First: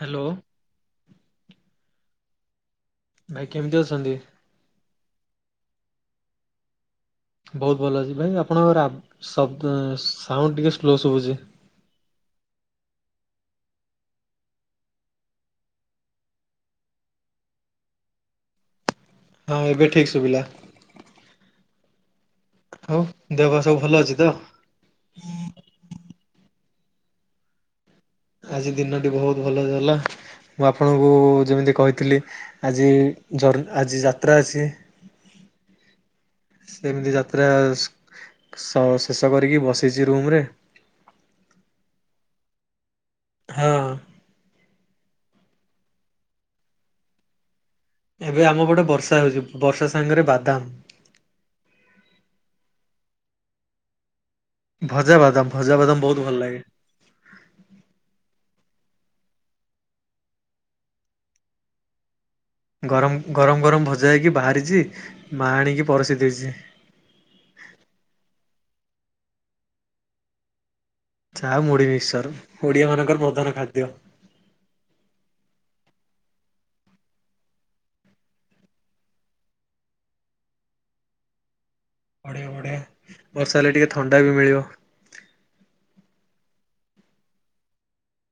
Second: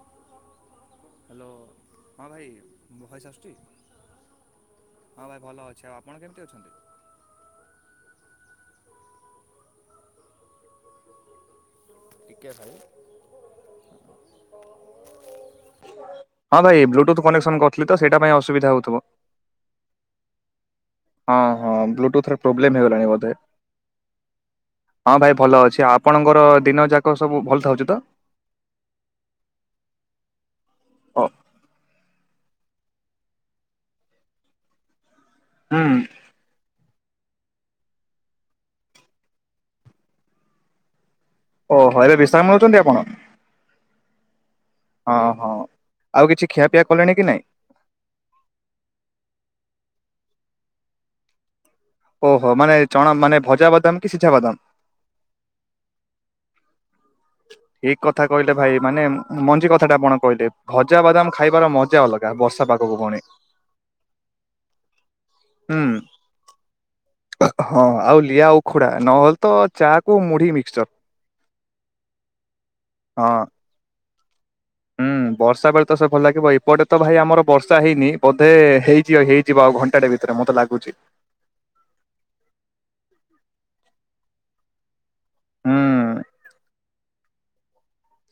Hello. Hello ହଁ ଭାଇ ମୋ ଭଏସ୍ ଆସୁଛି ଭାଇ କେମିତି ଅଛନ୍ତି? ହଁ ଭାଇ ଭଲ ଅଛି। ଆଉ ଆପଣ କେମିତି ଅଛନ୍ତି? ବହୁତ ଭଲ ଅଛି ଭାଇ। ଆପଣଙ୍କର ଆବ୍ ଶବ୍ଦ ସାଉଣ୍ଡ ଟିକେ ଶୁ ଲୋ ସୁଭୁଛି। ହଁ ଭାଇ ବ୍ଲୁଟୁଥ କନେକ୍ସନ କରୁଥିଲି ତ ସେଇଟା ପାଇଁ ଅସୁବିଧା ହଉଥିବ। ହଁ ଏବେ ଠିକ ସୁଭିଲା। ହଁ ହଁ ବ୍ଲୁଟୁଥରେ ପ୍ରୋବେଲେମ୍ ହେଇଗଲାଣି ବୋଧେ। ଦେହ ପା ସବୁ ଭଲ ଅଛି ତ? ହଁ ଭାଇ ଭଲ ଅଛି ଆପଣଙ୍କର ଦିନ ଯାକ ସବୁ ଭଲ ଥାଉଛି ତ। ଆଜି ଦିନଟି ବହୁତ ଭଲ ଗଲା ମୁଁ ଓ ଆପଣଙ୍କୁ-ଉ-ଉ ଯେମିତି କହିଥିଲି ଆଜି ଜର ଆଜି ଯାତ୍ରା ଅଛି। ହୁଁ। ପୁରା ସ-ସ ଶେଷ କରି କି ବସିଛି ରୁମ୍ ରେ। ଓ ହେଲେ ବିଶ୍ରାମ ନୋଉଛନ୍ତି ଆପଣ? ହଁ ହଁ ହଁ ଆଉ କିଛି ଖିଆପିଆ କଲେଣି କି ନାଇଁ? ଏବେ ଆମପଟେ ବର୍ଷା ହେଉଛି ବର୍ଷା ସାଙ୍ଗରେ ବାଦାମ ଓହୋ ମାନେ ଚଣା ମାନେ ଭଜା ବାଦାମ କିଛି ଭଜାବାଦାମ ଭଜାବାଦାମ ବହୁତ ଭଲ ଲାଗେ। ଠିକ କଥା କହିଲେ ଭାଇ ମାନେ ମଞ୍ଜି କଥା ଟା ଆପଣ କହିଲେ ଭଜା ବାଦାମ ଖାଇବାର ମଜା ଅଲଗା। ବର୍ଷା ପାଗକୁ ପୁଣି ଗରମ ଗରମ ଗରମ ଭଜା ହେଇକି ବାହାରିଛି ମା ଆଣିକି ହୁଁ ପରଷି ଦେଇଛି। ଖୋଡ଼ା ନହେଲେ ତ ଚା କୁ ମୁଢି ଆଉ ମିକ୍ସଚର। ଆଉ ମୁଢି ମିକ୍ସଚର ଓଡ଼ିଆ ମାନଙ୍କର ହଁ। ପ୍ରଧାନ ଖାଦ୍ୟ। ହୁଁ ବର୍ଷା ବେଳେ ତ ସେ ଭଲ ଲାଗିବ ଏପଟେ ତ ଭାଇ ଆମର ବର୍ଷା ହେଇନି ବୋଧେ ହେଇଯିବ ହେଇଯିବ ଆଉ ଘଣ୍ଟାଟା ଭିତରେ ମତେ ଲାଗୁଛି। ବଢିଆ ବଢିଆ ବର୍ଷା ହେଲେ ଟିକେ ଥଣ୍ଡା ବି ମିଳିବ। ହୁଁ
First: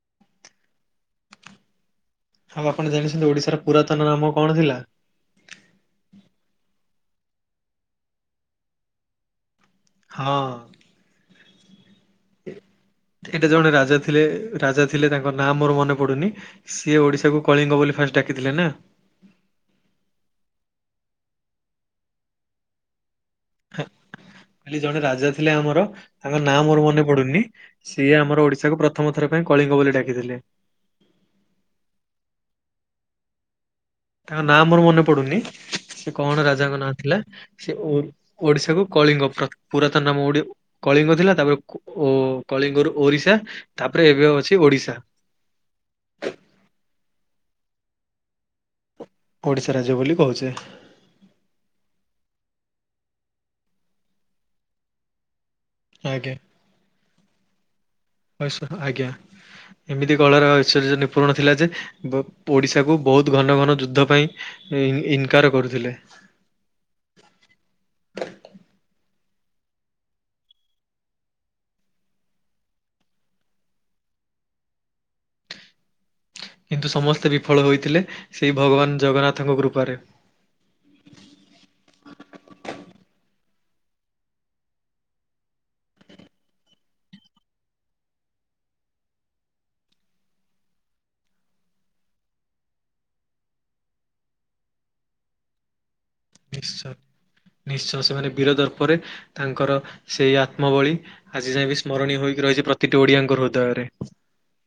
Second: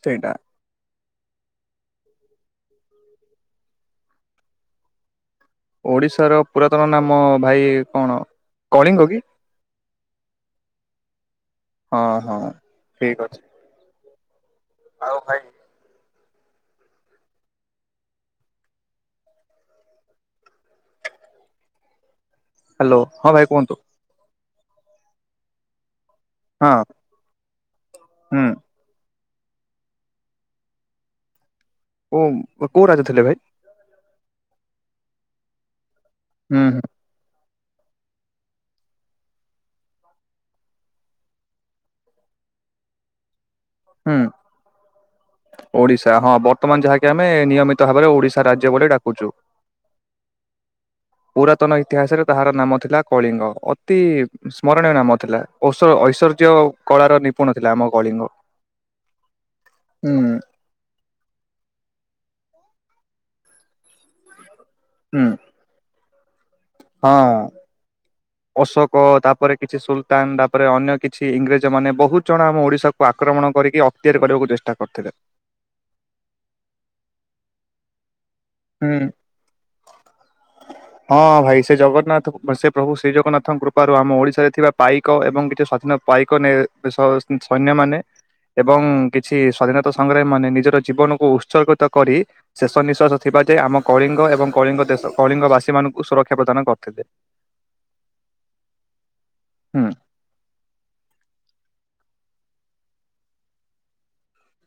ସେଇଟା ଆଉ ଆପଣ ଜାଣିଛନ୍ତି ଓଡିଶାର ପୁରାତନ ନାମ କଣ ଥିଲା? ଓଡିଶାର ପୁରାତନ ନାମ ଭାଇ କଣ କଳିଙ୍ଗ କି? ହଁ ହଁ ହଁ ଠିକ ଅଛି। ଏଇଟା ଜଣେ ରାଜା ଥିଲେ ରାଜା ଥିଲେ ଆଉ ତାଙ୍କ ଭାଇ ନାଁ ମୋର ମନେ ପଡ଼ୁନି ସିଏ ଓଡିଶାକୁ କଳିଙ୍ଗ ବୋଲି ଫାଷ୍ଟ ଡାକିଥିଲେ ନା ହ୍ୟାଲୋ ହଁ ଭାଇ କୁହନ୍ତୁ ଖାଲି ଜଣେ ରାଜା ଥିଲେ ଆମର ତାଙ୍କ ନାଁ ହଁ ମୋର ମନେ ପଡୁନି ସିଏ ଆମର ହୁଁ ଓଡିଶାକୁ ପ୍ରଥମ ଥର ପାଇଁ କଳିଙ୍ଗ ବୋଲି ଡାକିଥିଲେ। ଓ କୋଉ ରାଜା ଥିଲେ ଭାଇ? ତାଙ୍କ ନାଁ ମୋର ମନେ ପଡୁନି। ସେ କଣ ହୁଁ ରାଜାଙ୍କ ହୁଁ। ନାଁ ଥିଲା? ସେ ଓଡିଶାକୁ କଳିଙ୍ଗ ପୁରାତନ ନାମ କଳିଙ୍ଗ ଥିଲା ତାପରେ କଳିଙ୍ଗରୁ ଓରିଶା ତାପରେ ହୁଁ ଏବେ ଅଛି ଓଡିଶା ଓଡିଶା ହଁ ବର୍ତ୍ତମାନ ଯାହାକି ଆମେ ନିୟମିତ ଭାବରେ ଓଡ଼ିଶା ରାଜ୍ୟ ବୋଲି ଡାକୁ। ଓଡ଼ିଶା ରାଜ୍ୟ ବୋଲି କହୁଛେ। ପୁରାତନ ଇତିହାସରେ ତାହାର ନାମ ଥିଲା କଳିଙ୍ଗ ଅତି ସ୍ମରଣୀୟ ନାମ ଥିଲା। ଔଷ ଐଶ୍ଚର୍ଯ୍ୟ କଳାର ନିପୁଣ ଥିଲା ଆମ କଳିଙ୍ଗ। ଐଶ୍ୱ ଆଜ୍ଞା ହୁଁ ଏମିତି କଳାର ଐଶ୍ୱର୍ଯ୍ୟ ନିପୁରୁଣ ଥିଲା ଯେ ଓଡିଶାକୁ ବହୁତ ଘନ ଘନ ଯୁଦ୍ଧ ପାଇଁ ହୁଁ ଇନକାର କରୁଥିଲେ ହଁ ଅଶୋକ ତାପ ତାପରେ କିଛି ସୁଲତାନ ତାପରେ ଅନ୍ୟ କିଛି ଇଂରେଜ ମାନେ ବହୁତ ଜଣ ଆମ ଓଡିଶାକୁ ଆକ୍ରମଣ କରିକି ଅକ୍ତିଆର କରିବାକୁ ଚେଷ୍ଟା କରିଥିଲେ କିନ୍ତୁ ସମସ୍ତେ ବିଫଳ ହୋଇଥିଲେ ସେଇ ଭଗବାନ ହୁଁ ଜଗନ୍ନାଥଙ୍କ କୃପାରେ ହଁ ଭାଇ ସେ ଜଗନ୍ନାଥ ସେ ପ୍ରଭୁ ଶ୍ରୀ ଜଗନ୍ନାଥଙ୍କ କୃା ାରୁ ଆମ ଓଡିଶାରେ ଥିବା ପାଇକ ଏବଂ କିଛି ସ୍ଵାଧୀନ ପାଇକ ସୈନ୍ୟ ମାନେ ଏବଂ କିଛି ସ୍ଵାଧୀନତା ସଂଗ୍ରାମୀ ମାନେ ନିଜର ଜୀବନକୁ ଉତ୍ସର୍ଗିତ କରି ଶେଷ ନିଶାସ ଥିବା ଯୋଏ ଆମ କଳିଙ୍ଗ ଏବଂ କଳିଙ୍ଗ ଦେଶ କଳିଙ୍ଗବାସୀମାନଙ୍କୁ ସୁରକ୍ଷା ପ୍ରଦାନ ନିଶ୍ଚୟ କରିଥିଲେ। ନିଶ୍ଚୟ ସେମାନେ ବିରୋଧର ପରେ ତାଙ୍କର ହୁଁ ସେଇ ଆତ୍ମବଳୀ ଆଜି ଯାଇଏଁ ବି ସ୍ମରଣୀ ହୋଇକି ରହିଛି ପ୍ରତିଟି ଓଡିଆଙ୍କ ହୃଦୟରେ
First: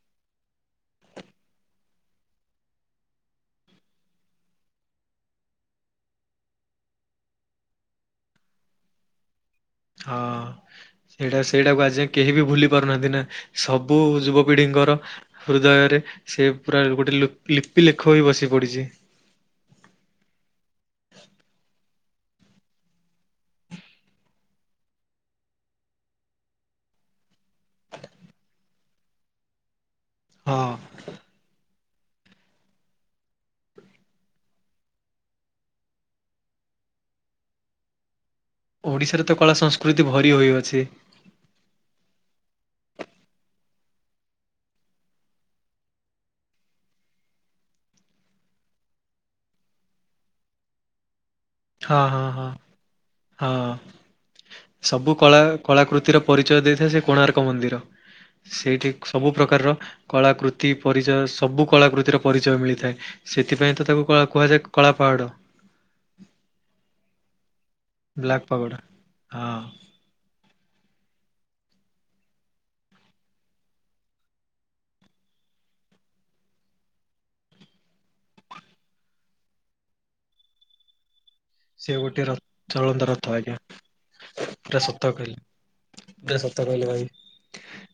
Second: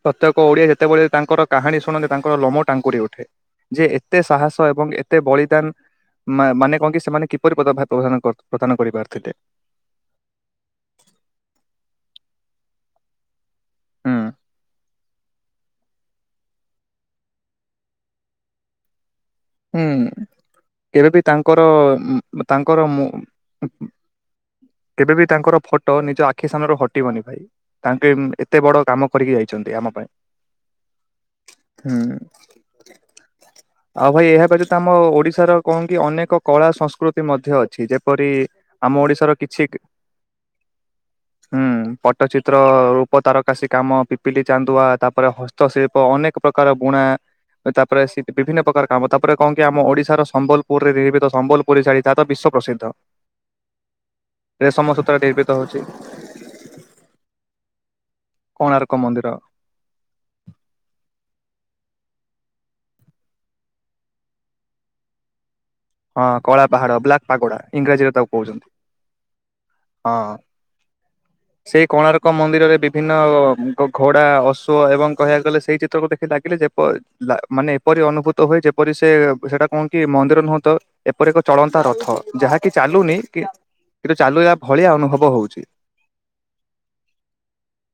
ପ୍ରତ୍ୟେକ ଓଡିଆ ଯେତେବେଳେ ତାଙ୍କର କାହାଣୀ ଶୁଣନ୍ତେ ତାଙ୍କର ଲୋମୋ ଟାଙ୍କୁରି ଉଠେ ଯେ ଏତେ ସାହସ ଏବଂ ଏତେ ବଳିଦାନ ମାନେ କହ କି ସେମାନେ କିପରିଦାନ ପ୍ରଦାନ କରିପାରିଥିଲେ ହଁ ସେଇଟା ସେଇଟାକୁ ଆଜ କେହି ବି ଭୁଲି ପାରୁନାହାନ୍ତି ନା ସବୁ ହୁଁ। ଯୁବପିଢିଙ୍କର ହୃଦୟରେ ସେ ପୁରା ଗୋଟେ ଲିପି ଲେଖ ହୋଇ ବସି ପଡ଼ିଛି ହୁଁ କେବେବ ତାଙ୍କର ତାଙ୍କର କେବେ ବି ତାଙ୍କର ଫଟୋ ନିଜ ଆଖି ସାାନ ର ହଟିବନି ଭାଇ ତାଙ୍କେ ଏତେ ବଡ କାମ କରିକି ଯାଇଛନ୍ତି ଆମ ପାଇଁ ହଁ ହୁଁ ଆଉ ଭାଇ ଏହା ବ୍ୟତୀତ ଆମ ଓଡିଶାର କଣ କି ଅନେକ କଳା ସଂସ୍କୃତି ମଧ୍ୟ ଅଛି ଯେପରି ଆମ ଓଡିଶାରେ ଓଡିଶାର ତ କଳା କିଛି ସଂସ୍କୃତି ଭରି ହୋଇଅଛି ହୁଁ ପଟ୍ଟଚିତ୍ର ରୂପ ତାରକାସ କାମ ପିପିଲି ଚାନ୍ଦୁଆ ତାପରେ ହସ୍ତଶିଳ୍ପ ଅନେକ ପ୍ରକାର ବୁଣା ତାପରେ ବିଭିନ୍ନ ପ୍ରକାର କାମ ତାପରେ କଣ କି ଆମ ଓଡିଶାର ସମ୍ବଲପୁରରେ ରହ ହଁ ହଁ ହଁ ହଁ ରେଶମ ସବୁ ସୂତାରେ କଳା ନିର୍ମିତ ହଉଛି କଳାକୃତିର ପରିଚୟ ଦେଇଥାଏ ସେ କୋଣାର୍କ ମନ୍ଦିର ସେଇଠି କୋଣାର୍କ ମନ୍ଦିର ସବୁ ପ୍ରକାରର କଳାକୃତି ପରିଚୟ ସବୁ କଳାକୃତିର ପରିଚୟ ମିଳିଥାଏ ସେଥିପାଇଁ ତ ତାକୁ କୁହାଯାଏ କଳା ପାହାଡ ହଁ କଳା ପାହାଡ ବ୍ଲାକ୍ ପାଗୋଡା ଇଂରାଜୀରେ ତାକୁ ବ୍ଲାକ୍ କହୁଛନ୍ତି ପାଗୋଡା ହଁ। ହଁ ସେଇ କୋଣାର୍କ ମନ୍ଦିରରେ ବିଭିନ୍ନ ଘୋଡା ଅଶୁ ଏବଂ କହିବାକୁ ଗଲେ ସେଇ ଚିତ୍ରକୁ ଦେଖି ଲାଗିଲେ ଯେ ମାନେ ଏପରି ଅନୁଭୂତ ହୁଏ ଯେପରି ସେ ସେଟା କଣ କି ମନ୍ଦିର ନୁହଁ ତ ଏପରି ଏକ ଚଳନ୍ତା ସେ ରଥ ଗୋଟେ ଯାହାକି ରଥ ଚଳତା ଚାଲୁନି ରଥ କି ଆଜ୍ଞା କିନ୍ତୁ ଚାଲିଲା ପୁରା ଭଳିଆ ସତ ଅନୁଭବ ହଉଛି। କହିଲେ ପୁରା ସତ କହିଲେ ଭାଇ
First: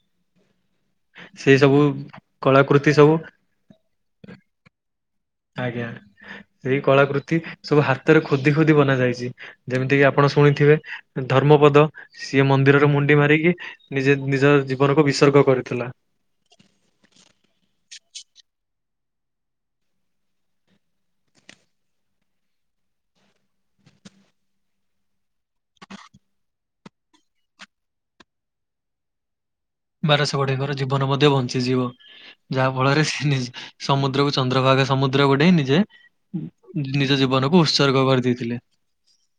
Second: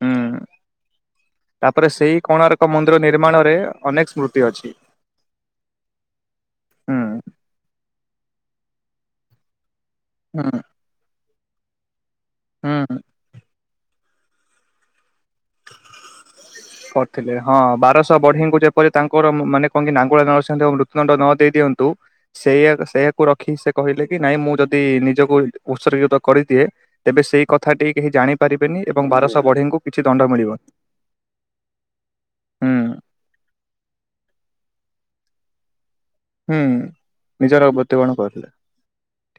ହୁଁ ସେଇ ସବୁ ତାପରେ ସେଇ କୋଣ ରକ କଳାକୃତି ମନ୍ଦିର ସବୁ ନିର୍ମାଣ ରେ ଅନେକ ସ୍ମୃତି ଅଛି ଆଜ୍ଞା ସେଇ ହୁଁ କଳାକୃତି ସବୁ ହାତ ରେ ଖୋଦି ଖୋଦି ବନା ଯାଇଛି ଯେମିତି କିି ଆପଣ ହୁଁ ଶୁଣିଥିବେ କର୍ମପଦ ସିଏ ହୁଁ। ମନ୍ଦିରର ମୁଣ୍ଡି ମାରିକି ନିଜେ ନିଜ ଜୀବନକୁ ବିସର୍ଗ କରୁଥିଲା କରିଥିଲେ ହଁ ବାରଶହ ବଢିଙ୍କୁ ଯେପରି ତାଙ୍କର ମାନେ କଣ କିି ନାଙ୍ଗୁଳାଳସିି ମୃତ୍ୟୁ ଦଣ୍ଡ ନ ଦେଇ ଦିଅନ୍ତୁ ସେ ସେଇଆକୁ ରଖି ସେ କହିଲେ କି ନାଇଁ ମୁଁ ଯଦି ନିଜକୁ ଉତ୍ସର୍ଗିତ କରିଦିଏ ତେବେ ସେଇ କଥା କେହି ଜାଣିପାରିବେନି ଏବଂ ବାରଶହ ବଢିଙ୍କୁ ବାରଶ ବଢେଇଙ୍କର ଜୀବନ ମଧ୍ୟ ବନ୍ ଞ୍ଚିଯିବ ଯାହା ହୁଁ ଫଳରେ ସେ ନିଜେ ସମୁଦ୍ରକୁ ଚନ୍ଦ୍ରଭାଗା ସମୁଦ୍ରକୁ ଡେଇଁ ନିଜେ ହୁଁ ନିଜ ଜୀବନକୁ ନିଜର ଉତ୍ସର୍ଗ ମୃତ୍ୟୁବରଣ କରିଥିଲେ କରିଦେଇଥିଲେ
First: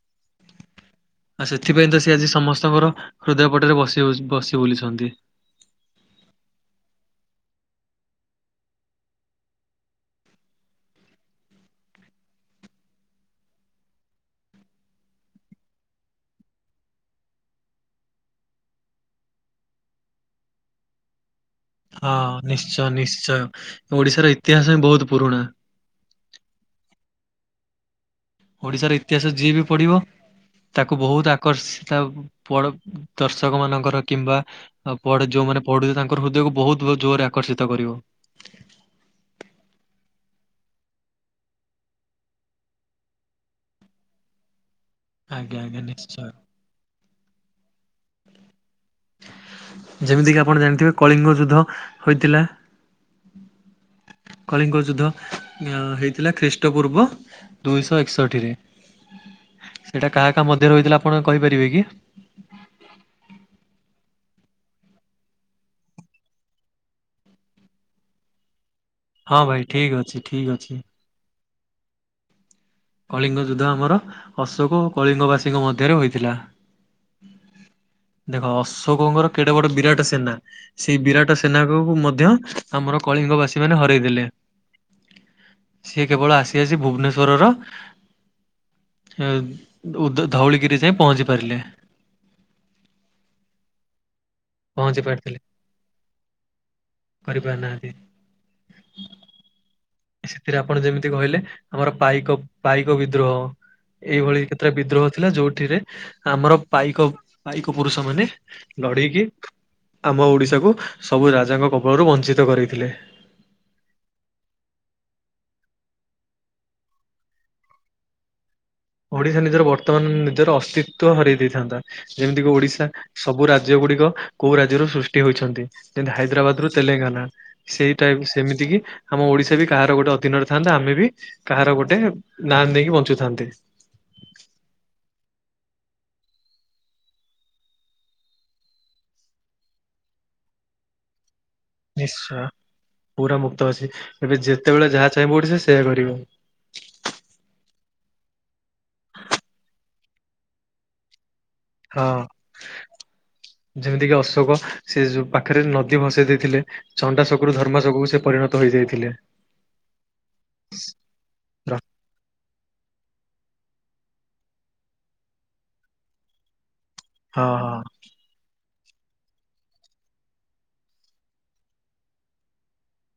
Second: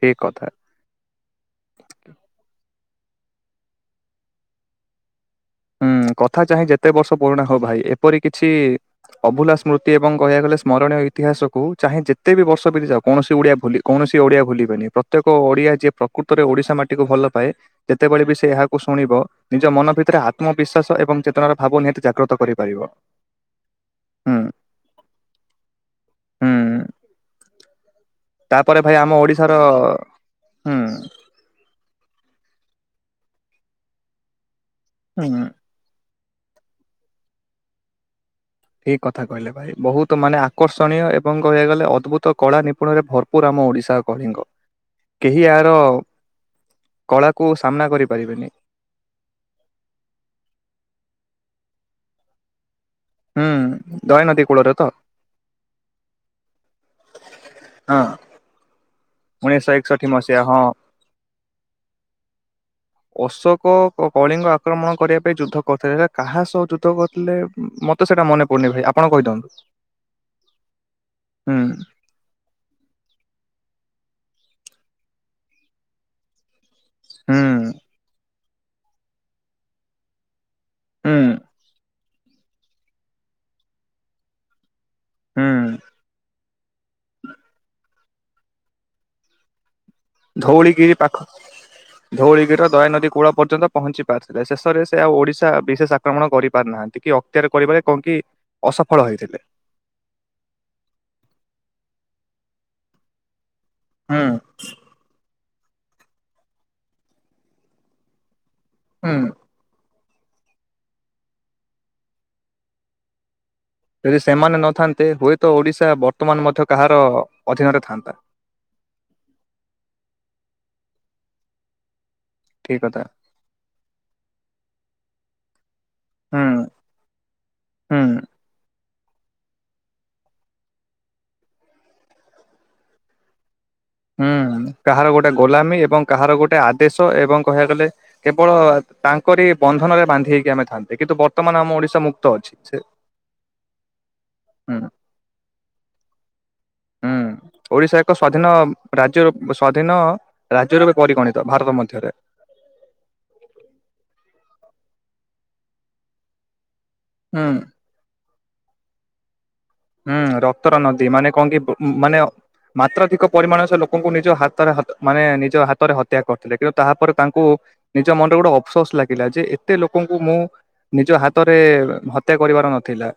ଠିକ କଥା। ସେଥିପାଇଁ ତ ସିଏ ଆଜି ସମସ୍ତଙ୍କର ହୃଦୟ ପଟରେ ବସି ହୋଉ ବସି ବୁଲିଛନ୍ତି। ହୁଁ କଥା ଚାହେଁ ଯେତେ ବର୍ଷ ପୁରୁଣା ହୋଉ ଭାଇ ଏପରି କିଛି ଅଭୁଲା ସ୍ମୃତି ଏବଂ କହିବାକୁ ଗଲେ ସ୍ମରଣୀୟ ଇତିହାସକୁ ଚାହେଁ ଯେତେ ବି ବର୍ଷ ବିତିଯାଉ କୌଣସି ଓଡିଆ ଭୁଲି କୌଣସି ଓଡିଆ ଭୁଲିବେନି ପ୍ରତ୍ୟେକ ଓଡିଆ ଯିଏ ପ୍ରକୃତରେ ଓଡିଶା ମାଟିକୁ ଭଲ ପାଏ ଯେତେବେଳେ ବି ସେ ଏହାକୁ ଶୁଣିବ ନିଜ ମନ ଭିତରେ ହା ଆତ୍ମବିଶ୍ୱାସ ଏବଂ ଚେ ହଁ ନିଶ୍ଚୟ ନିଶ୍ଚୟ ଓଡିଶାର ହୁଁ ଇତିହାସ ହିଁ ବୋହୁତ ପୁରୁଣା। ହୁଁ। ତାପରେ ଓଡିଶାର ଭାଇ ଆମ ଇତିହାସ ଯିଏ ଓଡ଼ିଶାର ବି ପଢିବ ହୁଁ ତାକୁ ବୋହୁତ ଆକର୍ଷି ତା ପଡ ଦର୍ଶକମାନଙ୍କର କିମ୍ବା ଆଉ ପଢ ହୁଁ ଯୋଉମାନେ ପଢୁଚେ ତାନ୍ ତୋର ହୃଦୟକୁ ବୋହୁତ ବୋହୁତ ଜୋରରେ ଆକର୍ଷିତ କରିବ। ଠିକ କଥା କହିଲେ ଭାଇ ବୋହୁତ ମାନେ ଆକର୍ଷଣୀୟ ଏବଂ କହିବାକୁ ଗଲେ ଅଦ୍ଭୁତ କଳା ନିପୁଣରେ ଭରପୁର ଆମ ଓଡିଶା ଆଉ କଳିଙ୍ଗ। କେହି ଆଜ୍ଞା ଏହାର ଆଜ୍ଞା କଳାକୁ ସାମ୍ନା କରି ଯେମିତିକିି ଆପଣ ଜାଣିଥିବେ କଳିଙ୍ଗ ଯୁଦ୍ଧ ହୋଇଥିଲା। ହୁଁ ଦୟନଦୀ କୂଳରେ ତ କଳିଙ୍କ ଯୁଦ୍ଧ ଅଁ ହେଇ ଥିଲା ଖ୍ରୀଷ୍ଟ୍ ଷ୍ଟପୂର୍ବ ଦୁଇଶ ହଁ ଏକଷଠିରେ ଉଣେଇଶହ ଏକଷଠି ସେଇଟା କାହା ମସିହା କାହା ହଁ ମଧ୍ୟରେ ରହିଥିଲା ଆପଣ କହିପାରିବେ କି? ଅଶୋକ କ-କଳିଙ୍କ ଆକ୍ରମଣ କରିବା ପାଇଁ ଯୁଦ୍ଧ କରିଥିଲେ ସେଟା କାହା ସହ ଯୁଦ୍ଧ କରିଥିଲେ ଉଁ ମତେ ସେଇଟା ମନେ ପଡୁନି ଭାଇ ଆପ ହଁ ଭାଇ ଠିକଅଛି ଠିକଅଛି। ହୁଁ। କଳିଙ୍ଗ ଯୁଦ୍ଧ ଆମର ଅଶୋକ ଓ କଳିଙ୍ଗବାସୀଙ୍କ ମଧ୍ୟରେ ହୋଇଥିଲା। ହୁଁ। ଦେଖ ଅଶୋକଙ୍କର କେଡେ ବଡ ବିରାଟ ସେନା ସେଇ ହୁଁ ବିରାଟ ସେନା କୁ ମ ଧ୍ୟ ଆମର କଳିଙ୍ଗ ବାସୀମାନେ ହରାଇ ଦେଲେ। ହୁଁ ସିଏ କେବଳ ଆସିଆସି ଭୁବନେଶ୍ୱରର ହେଉ ଧୋଉଳିଗିରି ପାଖ ଧୋଉଳିଗିରିର ଦୟାନଦୀ କୂଳ ପର୍ଯ୍ୟନ୍ତ ପହଞ୍ଚି ପାରିଥିଲା ଶେଷରେ ପହଞ୍ଚି ସେ ଆଉ ପାରିଥିଲେ ଓଡିଶା ବିଶେଷ ଆକ୍ରମଣ କରିପାରି ନାହାନ୍ତି କି ଅକ୍ତିଆର କରିବାରେ କରିପାରିନାହାନ୍ତି। କଣ କି ଅସଫଳ ହେଇଥିଲେ। ସେଥିରେ ଆପଣ ଯେମିତି କହିଲେ ଆମର ପାଇକ ପାଇକ ବିଦ୍ରୋହ। ହୁଁ ଏଇଭଳି କେତେଟା ବିଦ୍ରୋହ ଥିଲା ଯୋଉ ଏଠିରେ ଆମର ପାଇକ ପାଇକ ପୁରୁଷମାନେ ହୁଁ ଲଢିକିି ଆମ ଓଡ଼ିଶାକୁ ସବୁ ରାଜାଙ୍କ କବଳରୁ ବଂଞ୍ଚିତ କରିଥିଲେ। ଯଦି ସେମାନେ ନଥାନ୍ତେ ହୁଏତ ଓଡିଶା ବର୍ତ୍ତମାନ ମଧ୍ୟ କାହାର ଅଧୀନରେ ଥାଆନ୍ତା। ଓଡିଶା ନିଜର ବର୍ତ୍ତମାନ ନିଜର ଅସ୍ତିତଵ ହରାଇ ଦେଇଥାନ୍ତା। ଯେମିତିକ ଠିକ ଓଡିଶା କଥା ସବୁ ରାଜ୍ୟ ଗୁଡିକ କୋଉ ରାଜ୍ୟରୁ ସୃଷ୍ଟି ହଉଛନ୍ତି [inaudible] ଯେମିତି ହୁଁ ହାଇଦ୍ରାବାଦ ରୁ ତେଲେଙ୍ଗାନା ସେଇ ହୁଁ ଟାଇପ୍ ସେମିତି କି ଆମ ଓଡିଶା ବି କାହାର ଗୋଟେ ଅଧୀନରେଥାନ୍ତତା ଆମେ ବି କାହାର ଗୋଟେ ନା ନେଇକି ବଞ୍ଚୁଥାନ୍ତେ। ହୁଁ କାହାର ଗୋଟେ ଗୋଲାମୀ ଏବଂ କାହାର ଗୋଟେ ଆଦେଶ ଏବଂ କହିବାକୁ ଗଲେ କେବଳ ତାଙ୍କରି ବନ୍ଧନରେ ବାନ୍ଧି ହେଇକି ଆମେ ଥାନ୍ତେ କିନ୍ତୁ ବ ନିଶ୍ଚୟ ପୁରା ମୁକ୍ତ ଅଛି ଏବେ ହୁଁ ଯେତେବେଳେ ଯାହା ଚାହିଁବ ଓଡ଼ିଶା ସେୟା କରିବ। ହୁଁ ଓଡିଶା ଏକ ସ୍ଵାଧୀନ ରାଜ୍ୟ ର ସ୍ଵାଧୀନ ରାଜ୍ୟ ରୂପେ ପରିଗଣିତ ଭାରତ ହଁ ମଧ୍ୟରେ ଯେମିତିକି ଅଶୋକ ସେ ଯୋଉ ପାଖରେ ନଦୀ ଭସେଇ ଦେଇଥିଲେ ଚଣ୍ଡା ହୁଁ ଶକୁରୁ ଧର୍ମ ଶକରୁ ସେ ପରିଣତ ଧୋଇଯାଇଥିଲେ। ହୁଁ ରକ୍ତର ନଦୀ ମାନେ କଣ କି ହଁ ମାନେ ମାତ୍ରାଧିକ ପରିମାଣ ସେ ଲୋକଙ୍କୁ ନିଜ ହାତରେ ମାନେ ନିଜ ହାତରେ ହତ୍ୟା କରିଥିଲେ କିନ୍ତୁ ତାହାପରେ ତାଙ୍କୁ ହଁ ନିଜ ମନରେ ଗୋଟେ ଅଫସୋସ୍ ଲାଗିଲା ଯେ ଏତେ ଲୋକଙ୍କୁ ମୁଁ ନିଜ ହାତରେ ହତ୍ୟା କରିବାର ନଥିଲା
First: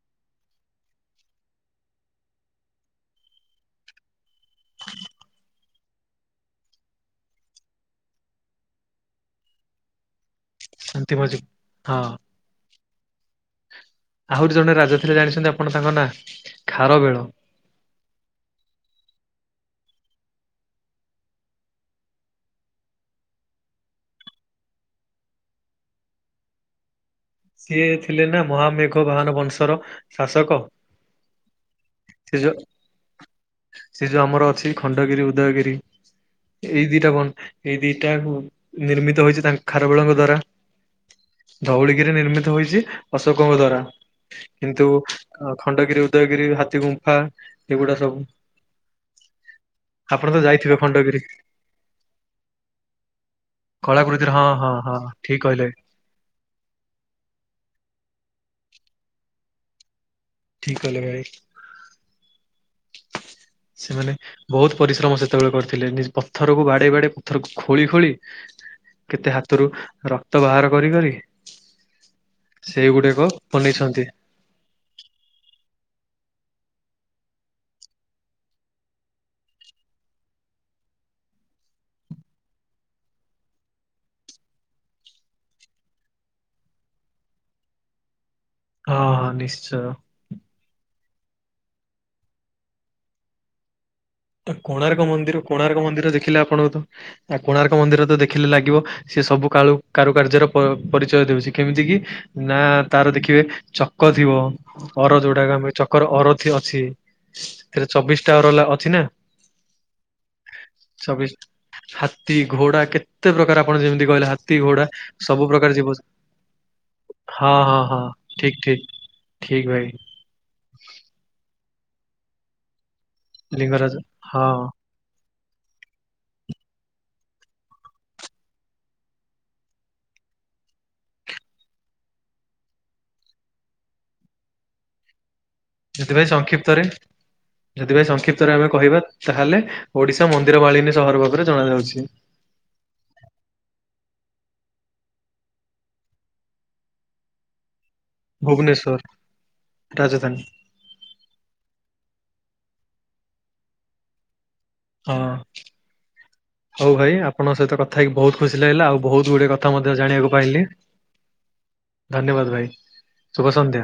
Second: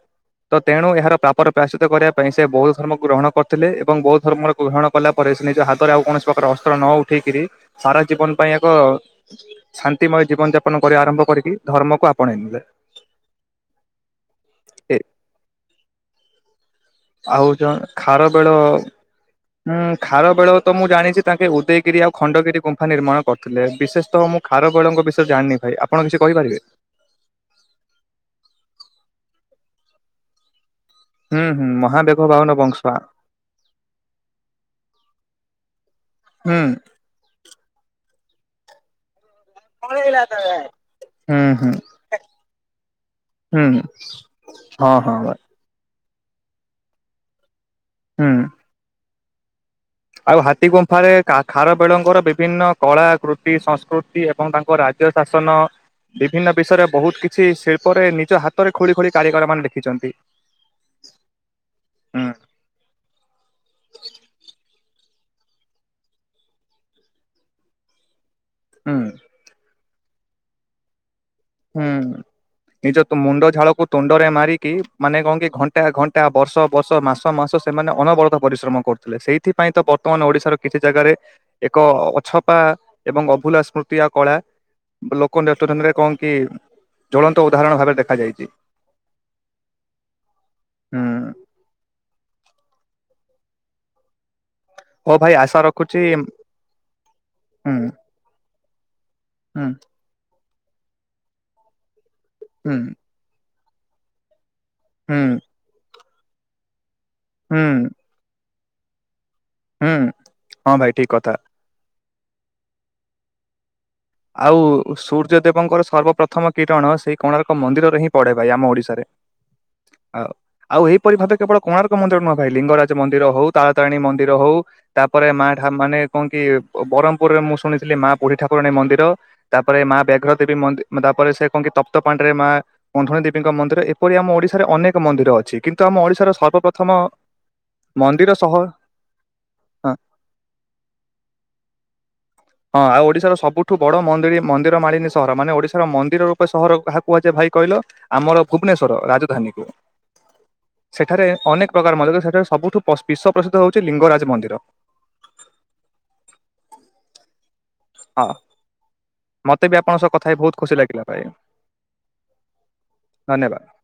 ତ ତେଣୁ ଏହାର ପ୍ରାପର ପ୍ରାୟଶ୍ଚିତ କରିବା ପାଇଁ ସେ ବୌଦ୍ଧ ଧର୍ମକୁ ଗ୍ରହଣ କରିଥିଲେ ଏବଂ ବୌଦ୍ଧ ଧର୍ମକୁ ଗ୍ରହଣ କଲା ପରେ ସେ ନିଜ ହାତରେ ଆଉ କୌଣସି ପ୍ରକାର ଅସ୍ତ୍ର ନ ଉଠେଇକିରି ସାରା ଜୀବନ ପାଇଁ ଏକ ଶାନ୍ତିମୟ ଜୀବନ ଯାପ ଆପଣ କରିବା ଅନ୍ତିମ ଆରମ୍ଭ ଯୁ କରିକି ହଁ ଧର୍ମକୁ ଆପଣେଇ ନେଲେ। ଆହୁରି ଜଣେ ଏ ରାଜା ଥିଲେ ଜାଣିଛନ୍ତି ଆପଣ ତାଙ୍କ ନା ଆଉ ଜଣ ଖାରବେଳ ଉଁ ଖାରବେଳ ତ ମୁଁ ଜାଣିଛି ତାଙ୍କେ ଉଦୟଗିରି ଆଉ ଖଣ୍ଡଗିରି ଗୁମ୍ଫା ନିର୍ମାଣ କରିଥିଲେ ବିଶେଷତଃ ମୁଁ ଖାରବେଳଙ୍କ ବିଷୟରେ ଜାଣିନି ଭାଇ ଆପଣ କିଛି କହିପାରିବେ। ସିଏ ଥିଲେ ନା ମହାମେଘ ବାହାନ ବଂଶର ଶାସକ ହୁଁ ହୁଁ ମହାବେଘ ସେ ଭଉନ ଯୋଉ ବଂଶ ସେ ଯୋଉ ଆମର ଅଛି ଖଣ୍ଡଗିରି ଉଦୟଗିରି ହୁଁ ଏଇ ଦିଇଟା ବନ ଏଇ ଦିଟା ନିର୍ମିତ ହେଇଛି ତାଙ୍କ ଖାରବେଳଙ୍କ ହୁଁ ଦ୍ଵାରା ହୁଁ ଧଉଳି ନିର୍ମିତ ହେଛି ଅଶୋକଙ୍କ ହୁଁ ଦ୍ଵାରା କିନ୍ତୁ ହଁ ହଁ ଭାଇ ଖଣ୍ଡଗି ଗିରି ଉଦୟଗିରି ହାତୀ ଗୁମ୍ଫା ସେଗୁଡା ସବୁ ହୁଁ। ଆପଣ ତ ଆଉ ହାତୀ ଯାଇଥିବେ ଗୁମ୍ଫାରେ ଖଣ୍ଡଗିରି ଖାରବେେଳଙ୍କର ବିଭିନ୍ନ କଳା କୃତି ସଂସ୍କୃତି କଳାକୃତିର ହଁ ଏବଂ ହଁ ତାଙ୍କ ହଁ ରାଜ୍ୟ ଠିକ ଶାସନ କହିଲେ ବିଭିନ୍ନ ବିଷୟରେ ବହୁତ କିଛି ଶିଳ୍ପରେ ନିଜ ହାତରେ ଖୋଳି ଖୋଳି କାରିଗର ମାନେ ଲେଖିଛନ୍ତି ଠିକ କଲେ ଭାଇ, ହୁଁ ସେମାନେ ବହୁତ ପରିଶ୍ରମ ସେତେବେଳେ କରିଥିଲେ ପଥରକୁ ବାଡେଇ ବାଡେଇ ପଥରକୁ ଖୋଳି ଖୋଳି ହୁଁ କେତେ ହାତରୁ ରକ୍ତ ବାହାର କରି କରି ହୁଁ। ନିଜ ତୁ ସେଇଗୁଡାକ ମୁଣ୍ଡ ଝାଳକୁ ବନେଇଛନ୍ତି ତୁଣ୍ଡରେ ମାରିକି ମାନେ କଣ କି ଘଣ୍ଟ ଘଣ୍ଟା ଘଣ୍ଟା ବର୍ଷ ବର୍ଷ ମାସ ମାସ ସେମାନେ ଅନବରତ ପରିଶ୍ରମ କରୁଥିଲେ ସେଇଥିପାଇଁ ତ ବର୍ତ୍ତମାନ ଓଡିଶାର କିଛି ଜାଗାରେ ଏକ ଅ ଅଛପା ଏବଂ ଅଭୁଲା ସ୍ମୃତି କଳା ଲୋକ [unintelligible] ରେ କଣ କି ଜଳନ୍ତ ଉଦାହରଣ ଭାବେ ଦେଖାଯାଇଛି। ହଁ ହଁ ନିଶ୍ଚୟ। ହୁଁ। କୋଣାର୍କ ହଉ ଭାଇ ମନ୍ଦିର ଆଶା କୋଣାର୍କ ରଖୁଛି ମନ୍ଦିର ଦେଖିଲେ ଆପଣଙ୍କୁ ତ ହୁଁ କୋଣାର୍କ ମନ୍ଦିର ତ ଦେଖିଲେ ଲାଗିବ ସେ ସବୁ ହୁଁ। କାଳୁ କାରୁକାର୍ଯ୍ୟର ପ ପରିଚୟ ଦଉଛି କେମିତି କି? ନା ହୁଁ ତାର ଦେଖିବେ ଚକ ଥିବ। ଅର [unintelligible] ଚକ ହୁଁ ତାଙ୍କର ଅରଥି ଅଛି। ସେଥିରେ ହୁଁ ଚବିଶଟା ଅରଲା ଅ ଅଛି ନା। ହୁଁ ହଁ ଭାଇ ଠିକ କଥା। ତି ଘୋଡା କେତେ ପ୍ରକାର ଆପଣ ଯେମିତି କହିଲେ ହାତୀ ଆଉ ଘୋଡା ସବୁ ପ୍ରକାର ସୂର୍ଯ୍ୟଦେବଙ୍କର ଜୀବ ସର୍ବପ୍ରଥମ କିରଣ ସେଇ ହଁ କୋଣାର୍କ ହଁ ମନ୍ଦିରରେ ହଁ ହିଁ ପଡେ ଭାଇ ଠିକ ଆମ ଠିକ ଓଡିଶାରେ ଠିକ ଭାଇ ଆ ଆଉ ଏହିଇପରି ଭାବେ କେବଳ କୋର୍ଣକ ମନ୍ଦିର ନୁହଁ ଭାଇ ଲିଙ୍ଗରାଜ। ମନ୍ଦିର ହଉ ଲିଙ୍ଗରାଜ ତାରତାରିଣୀ ମନ୍ଦିର ହଁ ହଉ ତାପରେ ମା ଏହା ମାନେ କଣ କି ବ୍ରହ୍ମପୁରରେ ମୁ ଶୁଣିଥିଲି ମା ବୁଢୀ ଠାକୁରାଣୀ ମନ୍ଦିର ତାପରେ ମା ବ୍ୟାଘ୍ର ଦେବୀ ମି ତାପରେ ସେ କହନ୍ତି ତପ୍ତ ପାଣ୍ଡରେ ମା କଧଣୀ ଦେବୀଙ୍କ ମନ୍ଦିର ଏପରି ଆମ ଓଡିଶାରେ ଅନେକ ମନ୍ଦିର ଅଛି। କିନ୍ତୁ ଆମ ସେଥିପାଇଁ ଓଡିଶାର ସଂକ୍ଷିପ୍ତରେ ସର୍ବପ୍ରଥମ ସେଥିପାଇ ମନ୍ଦିର ସହ ସଂକ୍ଷିପ୍ତରେ ଆମେ କହିବା ତାହେଲେ ହଁ ଓଡିଶା ମନ୍ଦିର ମାଳିନୀ ସହର ଭାବରେ ଜଣା ଯାଉଛି। ହଁ ଆଉ ଓଡିଶାର ସବୁଠୁ ବଡ ମ ମନ୍ଦିର ମାଳିନୀ ସହର ମାନେ ଓଡିଶାର ମନ୍ଦିର ରୂପେ ସହର କାହା କୁହାଯଏ ଭାଇ କହିଲ? ଆମର ଭୁବନେଶ୍ୱର ରାଜଧାନୀକୁ ରାଜଧାନୀ ସେଠାରେ ଅନେକ ପ୍ରକାର ମଧ୍ୟ ସେଠାରେ ସବୁଠୁ ପ ବିଶ୍ୱ ପ୍ରସିଦ୍ଧ ହଉଛି ଲିଙ୍ଗରାଜ ମନ୍ଦିର। ହଁ ହଉ ଭାଇ ଆପଣଙ୍କ ସହିତ କ ଭାଇ ହଁ ବହୁତ ଖୁସି ଲାଗିଲା ଆଉ ବହୁତ ଗୁଡିଏ ମତେ କଥା ବି ମଧ୍ୟ ଆପଣଙ୍କ ସହ କଥା ଜାଣିବାକୁ ହେଇ ବହୁତ ପାଇଲି ଖୁସି ଲାଗିଲା ଭାଇ ଧନ୍ୟବାଦ ଭାଇ ଶୁଭ ଧନ୍ୟବାଦ। ସନ୍ଧ୍ୟା।